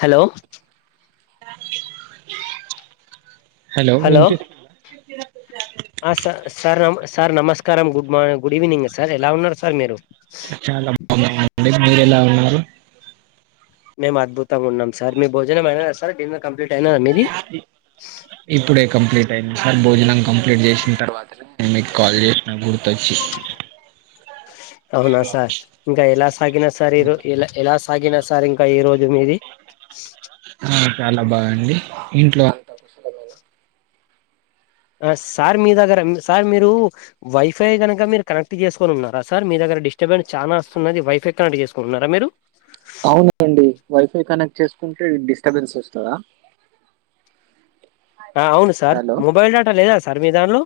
Hello ఆ [inaudible] hello వినిపి ఆ సార్ సార్ నమస్కారం గుడ్ మా గుడ్ ఈవినింగ్ సార్ ఎలా ఉన్నారు సార్ మీరు చాలా బాగున్నామండి [inaudible] మేము అద్భుతంగా ఉన్నాం సార్ మీ భోజనమైనదా సార్ డిన్నర్ కంప్లీట్ ఐనదా మీది ఇప్పుడే కంప్లీట్ అయింది సార్ భోజనం కంప్లీట్ చేసిన తర్వాత నేను మీకు కాల్ చేసిన గుర్తొచ్చి అ [inaudible] అవునా సార్ ఇంకా ఎలా సాగిన సార్ ఇ ఎలా ఎలా సాగినది సార్ ఇంకా ఈ రోజు మీది ఆ చాలా బాగుండి ఇంట్లో అంతా కుసలమేనా సార్ మీ దగ్గర సార్ మీరు వైఫై గనుక మీరు కనెక్ట్ చేసుకొని ఉన్నారా సార్ మీ దగ్గర డిస్టర్బెన్స్ చాలా వస్తున్నది వైఫై కనెక్ట్ చేసుకున్నారా మీరు అవునండి వైఫై కనెక్ట్ చేసుకుంటే డిస్టబెన్స్ వస్తదా అవును సార్ హలో మొబైల్ డేటా లేదా సార్ మీ దానిలో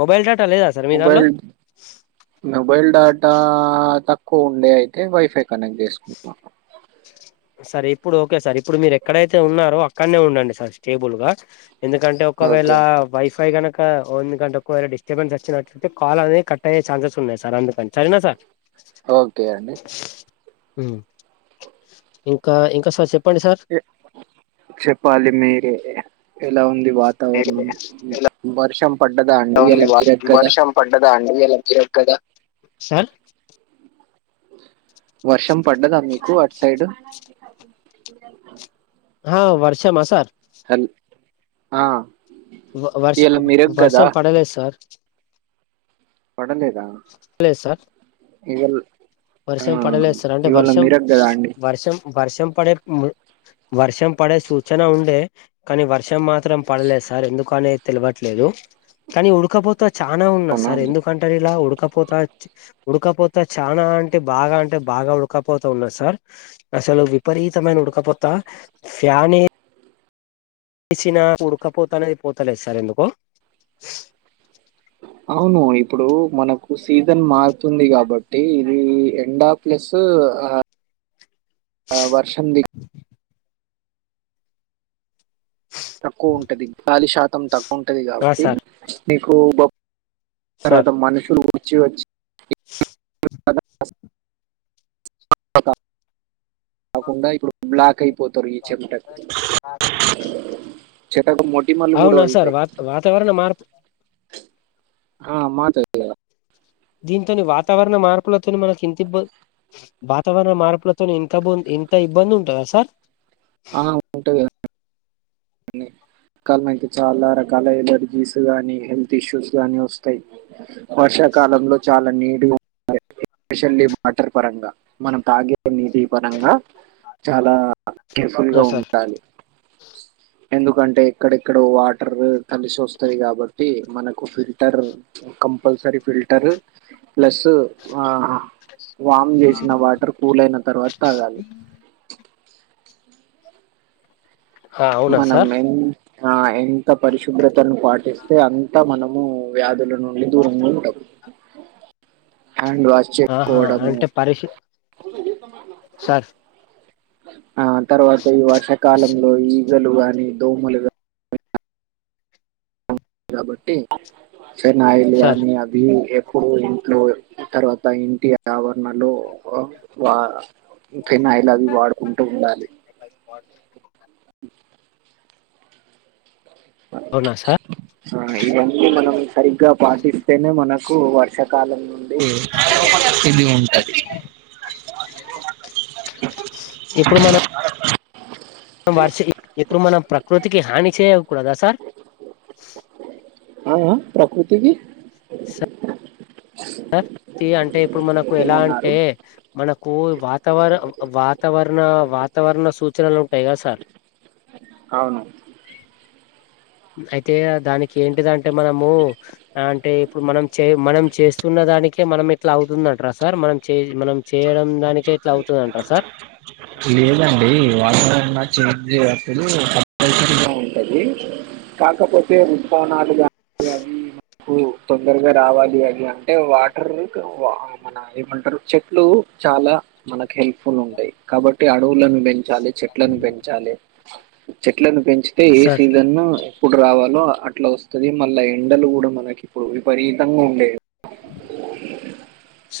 మొబైల్ డేటా లేదా సార్ మీ దానిలో మొబైల్ మొబైల్ డాటా తక్కువ ఉండే అయితే వైఫై కనెక్ట్ జేసుకున్న సర్ ఇప్పుడు ఓకే సార్ ఇప్పుడు మీరు ఎక్కడైతే ఉన్నారో అక్కడనే ఉండండి సార్ స్టేబుల్ గా ఎందుకంటే ఒకవేళ ఓకే వైఫై గనక ఎందుకంటే ఒకవేళ డిస్టబెన్స్ వచ్చినట్లైతే కాల్ అనేది కట్ అయ్యే ఛాన్సెస్ ఉన్నాయి సార్ అందుకని సరెనా సార్ ఓకే అండి మ్ ఇంకా ఇంకా సార్ చెప్ చెప్పాలి మీరే ఎలా ఉంది వాతావరణం వర్షం పడ్డదా అండి ఇయాల జిరగ్ గదా అ వర్షం పడ్డదా మీకు అట్ సైడ్ హ వర్షమా సార్ హల్ ఆ వ వర్ష ఇవాళ మిరగ్ కదా వర్షం పడలే సార్ పడలేదా లేదు సార్ ఇవాళ ఆ వర్షం పడలేసార్ అంటే ఇవాళ వర్షం మిరగ్ కదా అండి వర్షం వర్షం పడే మ్ వర్షం పడే సూచన ఉండే కానీ వర్షం మాత్రం పళ్ళే సర్ ఎందుకనేది తెలవట్లేదు కానీ ఉడుకపో చాన ఉన్నాద్ అవునా సార్ అండి. ఎందుకంటారు ఇలా ఉడ్ ఉడుకపోతా ఉడుకపోతా చనా అంటే బాగా అంటే బాగా ఉడుకపోత ఉన్నాది సార్ అసలు విపరీతమైన ఉడుకపోతా ఫ్యాన్ ఎ సినా ఉడుకపోత అనేది పోతలేదు సార్ ఎందుకో అవును ఇప్పుడు మనకు సీజన్ మారుతుంది కాబట్టి ఇది ఎండా ప్లస్ అ అ వర్షం ది తక్కువ ఉంటది గాలి శాతం తక్కువ ఉంటది ఆ కాబట్టి సార్ నీకు బ్ సార్ తర్వాత మనషూలు గుర్చి వచ్చే అద కాకుండా ఇప్పుడు బ్లాక్ అయి పోతరు ఈ చెమటకు చెటకు మొటిమలు కూడా అవునా సార్ అయితాయి వాత వాతావరణ మార్పు అ మా దగ్గర దీంతోని వాతావరణ మార్పులతో మనకిింతిబ్బం వాతవరణ మార్పులతోన్ ఇంతబోన్ ఇంత ఇబ్బంది ఉంటదా సార్ ఆ ఉంటది కాలనికి చాలా రకాల ఎలర్జీస్ గానీ హెల్త్ ఇష్యూస్ గానీ వస్తాయి వర్ష వర్షాకాలంలో చాలా నీటిగ్ స్పెషల్లీ వాటర్ పరంగా మనం తాగే నీటి పరంగా చాలా కేర్ఫుల్ ఆ గా సార్ ఉండాలి ఎందుకంటే ఇక్కడెక్కడో వాటర్ కలిసోస్తది కాబట్టి మనకు ఫిల్టర్ ఒక కంపల్సరి ఫిల్టర్ ప్లస్ ఆ వామ్ చేసిన వాటర్ కూల్ అయిన తర్వాత తాగాలి ఆ అవునా మనం సార్ ఎంత్ అ ఎంత పరిశుభ్రతను పాటిస్తే అంత మనం ము వ్యాధుల నుడి దూరంలో ఉంటం హ్యాండ్ వాష్ ఆహా చేసుకోవడము అంటే పరిష సార్ ఆ తర్వాత ఈ వర్షాకాలంలో ఈగలు గాని దోమలుగా కాబట్టి ఫన్యిల్ణ సార్ [unintelligible] అభ [unintelligible] ఇంట్లో తర్వాత ఇంటి ఆవరణలో వా. [unintelligible] ఫనా ఇలా అవి వాడుకుంటూ ఉండాలి అవునా సార్ ఆ ఇవన్నీ మనం సరిగ్గా పాటిస్తేనే మనకు వర్షాకాలం నుండి ఇది ఉంటది ఇప్పుడు మనం వర్ష ఇప్పుడు మనం ప్రకృతికి హాని చేయకూడదా సార్ ఆ ప్రకృతికి సర్ తి అంటే ఇప్పుడు మనకు ఎలా ఏమన్నారు అంటే మనకు వాతావరణ వాతావరణ ణ వాతావరణ సూచనలు ఉంటాయి కద సార్ అవును అయితే దానికి ఏంటిదంటే మనము అంటే ఇప్పుడు మనం చే మనం చేస్త న్న దానికే మనం ఇట్లా అవుతుందంట్రా సార్ మనం మనం చేయడం. దానికే ఇట్లా అవుతుందంటారా సార్ లేదండి వాతావరణం చేంజ్ అద అసలు [unintelligible] ఉంటది కాకపోతే ఉప్పనాలుగా అ [inaudible] ఉం తొందరగా రావాలి అది అంటే వాటర్ మన ఏమంటారు చెట్లు చాలా మనకు హెల్ప్ఫుల్ ఉంటాయి కాబట్టి అడవులను పెంచాలి చెట్లను పెంచాలి చెట్లను పెంచితే ఏ సార్ సీజన్ను ఎప్పుడు రావాలో అట్లా వస్తుది మళ్ళ ఎండలు కూడా మనకి ఇప్పుడు విపరీతంగా ఉండేవి.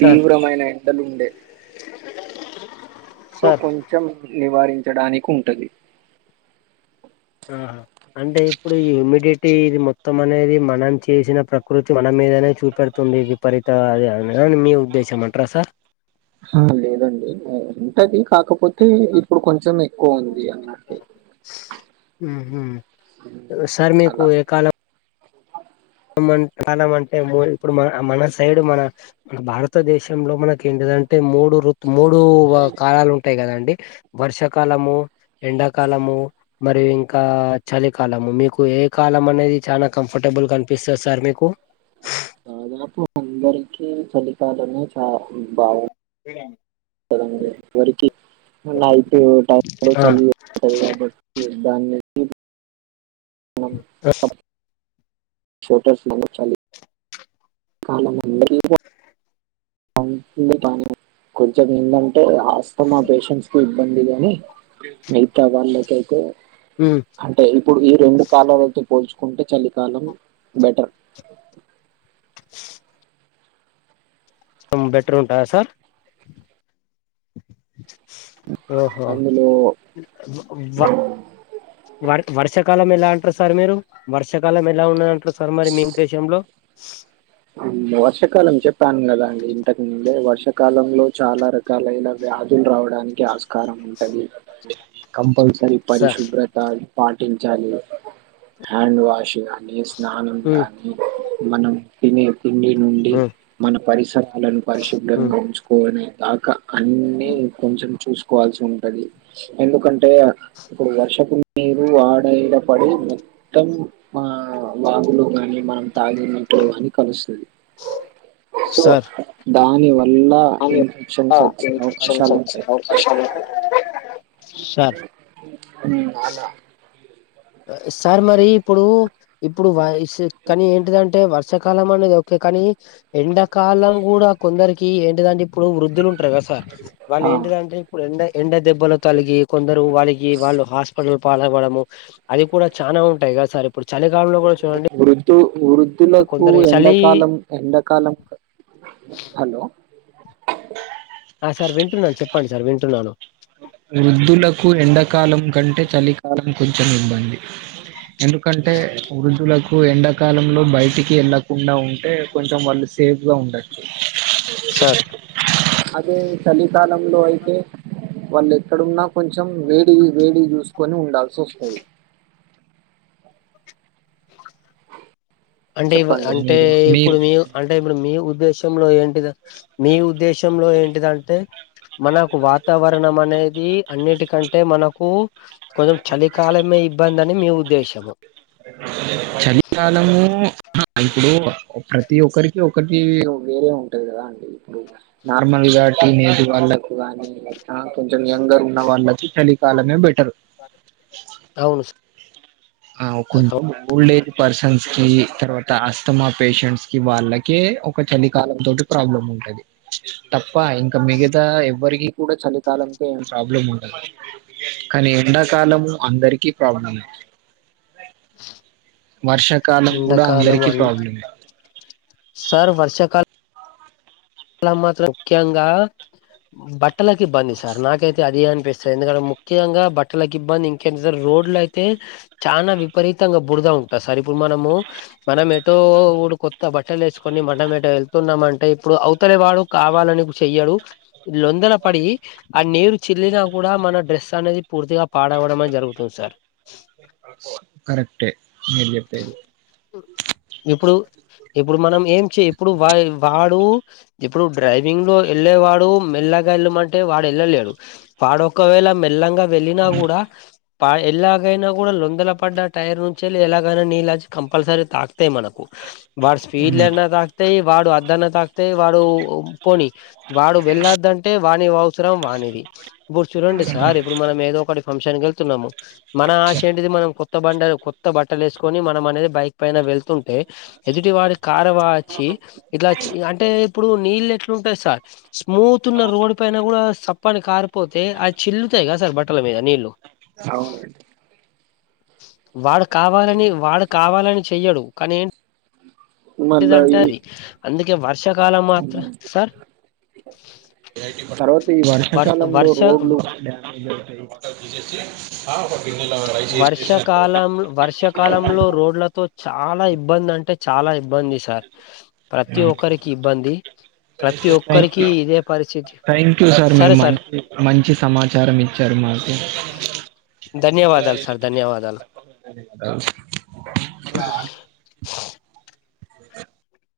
సార్ ఎండలు ఉండే. సో సార్ కొంచెం నివారించడానికి ఉంటది. ఆహా అంటే ఇప్పుడు ఈ హ్యూమిడిటీ ఇది మొత్తం అనేది మనం చేసిన ప్రకృతి మనం మీదనే చూపెడుతుంది ఇది ఫరిత అది అని మీ ఉద్దేశం అంటరా సార్ హా లేదండి ఉంటది కాకపోతే ఇప్పుడు కొంచెం ఎక్కువ ఉంది అన్నట్టు హు హమ్ సార్ మీకు ఏ కాలం అ కాలం అంటే ఇప్పుడు మన మన సైడ్ మన మన భారత త దేశంలో మనకి ఏంటదంటే మూడు రుత్ మూడు ఏ కాలాలు ఉంటాయి కదండి వర్షా కాలము ఎండా కాలము మరి ఇంకా చలి కాలము మీకు ఏ కాలం అనేది చాలా కంఫర్టబుల్ గా కనిపిస్తది సార్ మీకు దాదాపు అందరికీ చలికాలమే చా బాగు సడడి [inaudible] ఎవరికిన్నాైతే [unintelligible] టై ఆ చబట్టి బా [inaudible] ఎస్ ోట స్ [unintelligible] మన చాల కాల [unintelligible] కొంచెం ఎందంటే ఆస్తమా పేషంట్స్ కి ఇబ్బంది గాని మిగతా వాళ్ళకైతే అంటే ఇప్పుడు ఈ రెండు కాలాల అయితే పోల్చుకుంటే చలి కాలం బెటర్ ఆ బెటర్ ఉంటదా సార్ ఓహో అందులో వా వ వర్ష కాలం ఎలా అంటారు సార్ మీరు వర్షాకాలం ఎలా ఉన్న అంటారు సార్ మరి మీ ఉద్దేశంలో అంటే వర్షకాలం చెప్పాను కదా ఇంతకు ముందే వర్ష కాలంలో చాలా రకాలైన వ్యాధులు రావడానికి ఆస్కారం ఉంటది కంపల్సరీ సార్ పరిశుభ్రత పాటించాలి హ్యాండ్ వాషింగ్ అని స్నానం ఉమ్ గానీ మనం తినే తిండి నుండి ఉమ్ మన పరిసరాలను ఉమ్ పరిశుభ్రంగా ఉంచుకోనే దాకా అన్నీ కొంచెం చూసు కోవాల్సి ఉంటది ఎందుకంటే ఇప్పుడు వర్షపు నీరు ఆడే ఇంక పడి కానీ ఫుల్ వాగులు గానీ మనం తాగినట్లు అనీ కలుస్తది సో సార్ దా ఇంకా అని ఇన్ఫెక్షన్స్ వచ్చిన ఇన్ఫెక్షన్స్ అవకాశాలు వచ్చే ఉంటాయి [inaudible] అవకాశాలు సార్ సార్ మరి ఇప్పుడు ఇప్పుడు [inaudible] కానీ ఏంటిదంటే చ్చకాలం అనేది ఓకే కానీ ఎండకాలం కూడా కొందరికి ఏంటిదంటే ఇప్పుడు వృద్ధులు ఉం టార్ కదా సార్ వాళ్ళు ఆ ఏంటిదంటే ఇప్పుడు ఎండ ఎండ దెబ్బలు తలిగి కొందరు వాళ్ళకి వాళ్ళు హాస్పిటల్ కి పాలవడము అది కూడా చాలా ఉంటాయి కదా సార్ ఇప్పుడు చలికాలంలో కూడా చూడండి వృద్ధు వృద్ధులకు కొందరు చలి ఎండాకాలం ఎండాకాలం హలో ఆ సార్ వింటున్నాను చెప్పండి సార్ వింటున్నాను వృద్ధులకు ఎండాకాలం కంటే చలికాలం కొంచెం ఇబ్బంది ఎందుకంటే వృద్ధులకు ఎండాకాలంలో బయటికి వెళ్ళకుండా ఉంటే కొంచెం వాళ్ళు సేఫ్ గా ఉండచ్చు సార్ అదే చలికాలంలో అయితే వాళ్ళు ఎక్కడున్నా కొంచెం వేడి వేడి చూసుకొని ఉండాల్సి వస్తది అంటే ఇ అంటే మీరు ఇప్పుడు మీరు మీ అంటే ఇప్పుడు మీ ఉద్దేశం ంలో ఏంటిది మీ ఉద్దేశంలో ఏంటిదంటే మనకు వాతావరణం అనేది అన్నిటికంటే మనకు కొంచెం చలికాలమే ఇబ్బందని మీ ఉద్దేశ్యము చలికాలము ఇప్పుడు ప్రతి ఒక్కరికి ఒకటి వేరే ఉంటది కదా అండి ఇప్పుడు నార్మల్ గా టీనేజ్ వాళ్ళకు కాని లే కొంచెం ఎంగర్ ఉన్న వాళ్ళకి చలికాలమే బెటర్ అవును ఆ సార్ అవును. కొంచెం ఓల్డ్ అయితే పర్సన్స్ కి తర్వాత అస్తమా పేషెంట్స్ కి వాళ్ళకే ఒక చలికాలం తోటి ప్రాబ్లం ఉం టది తప్ప ఇంకా మిగతా ఎవ్వరికి కూడా చలికాలంతో ఏం ప్రాబ్లం ఉండదు కానీ ఎండాకాలము అందరికీ ప్రాబ్లమే వర్షాకాలం కూడా ఎండాకాలం అందరికీ అన్ ప్రాబ్లమే సార్ వర్షాకాల లం మాత్రం ముఖ్యంగా బట్టలకి ఇబ్బంది సార్ నాకైతే అది అని ఎందుకంటే ముఖ్యంగా బట్టలకు ఇబ్బంది ఇంకేటి సార్ రోడ్లు అయితే చాలా విపరీతంగా బురుద్ ఉంటది సార్ ఇప్పుడు మనము మనం ఎటో కొత్త బట్టలు వేసుకొని మనం ఎటో వెళ్తున్నామంటే ఇప్పుడు అవ్ వాడు కావాలని చెయ్యడు లెండిన పడి ఆ నీరు చెల్లినా కూడా మన డ్రెస్ అనేది పూర్తిగా పాడవడమే జరుగుతుంది సార్ కరెక్టే మీరు చెప్పేది ఆ ఇప్పుడు ఇప్పుడు మనం ఏం చెయ్ ఇప్పుడు వా వాడు ఇప్పుడు డ్రైవింగ్ లో వెళ్లేవాడు మెల్లగా వెళ్ళమంటే వాడు వెళ్ళలేడు వాడొ ఒకవేళ మెల్ మెల్లంగా వెళ్ళిన కూడా ఎల్లాగైనా కూడా లొందల పడ్డ టైరు ఎలాగైనా నీళ్ళచ్చీ కంపల్సరీ తాగు వత్తాయి మనకు వాడు ఉమ్. స్పీడ్లనా తాకుతాయి వాడు అద్దన తాకుతాయి వాడు పోని వాడు వెళ్ళద్దంటే వాని అవసరం వాని ది ఇప్పుడు చూడండి సార్ ఇప్పుడు మనం ఏదో ఒకటి ఫంక్షన్ కి వెళ్తున్నాము మన ఆశా ఎంటిది మనం కొత్త కొత్త బండలు కొత్త బట్టలు వేసుకొని మనం అనేది బైక్ పైన వెళ్తు ఎదుటి వాడి కారు వా వచ్చి ఇట్లా అంటే ఇప్పుడు నీళ్ళు ఎట్లుంటాయి సార్ స్మూత్ ఉన్న రోడ్ పైన కూడా సప్పని కారు పోతే అవి చిల్లుతాయి కదా సార్ బట్టల మీద నీళ్లు అవును అండి వాడు కావాలని వాడు కావాలని చెయ్యడు కానీ ఏం మళ్ళా టే ఈ అది అందుకే వర్షాకాలం మాత్రం సార్ తర్వాత ఈ వర్ వర్షాకాలంలో వర్ష రోడ్లు కూడా డ్యామేజ్ అవుతాయి కాదండి వర్షాకాలం వర్షాకాలంలో రోడ్లతో చాలా ఇబ్బంది అంటే చాలా ఇబ్బంది సార్ ప్రతి ఒక్కరికి ఇబ్బంది ప్రతి థ్యాంక్ ఒక్కరికి యూ ఇదే పరిస్థితి థ్యాంక్ యూ సార్ మీరు మంచి మంచి సమాచారం ఇచ్చారు మాకు ధన్యవాదాలు సార్ ధన్యవాదాలు అదా ఉహుహు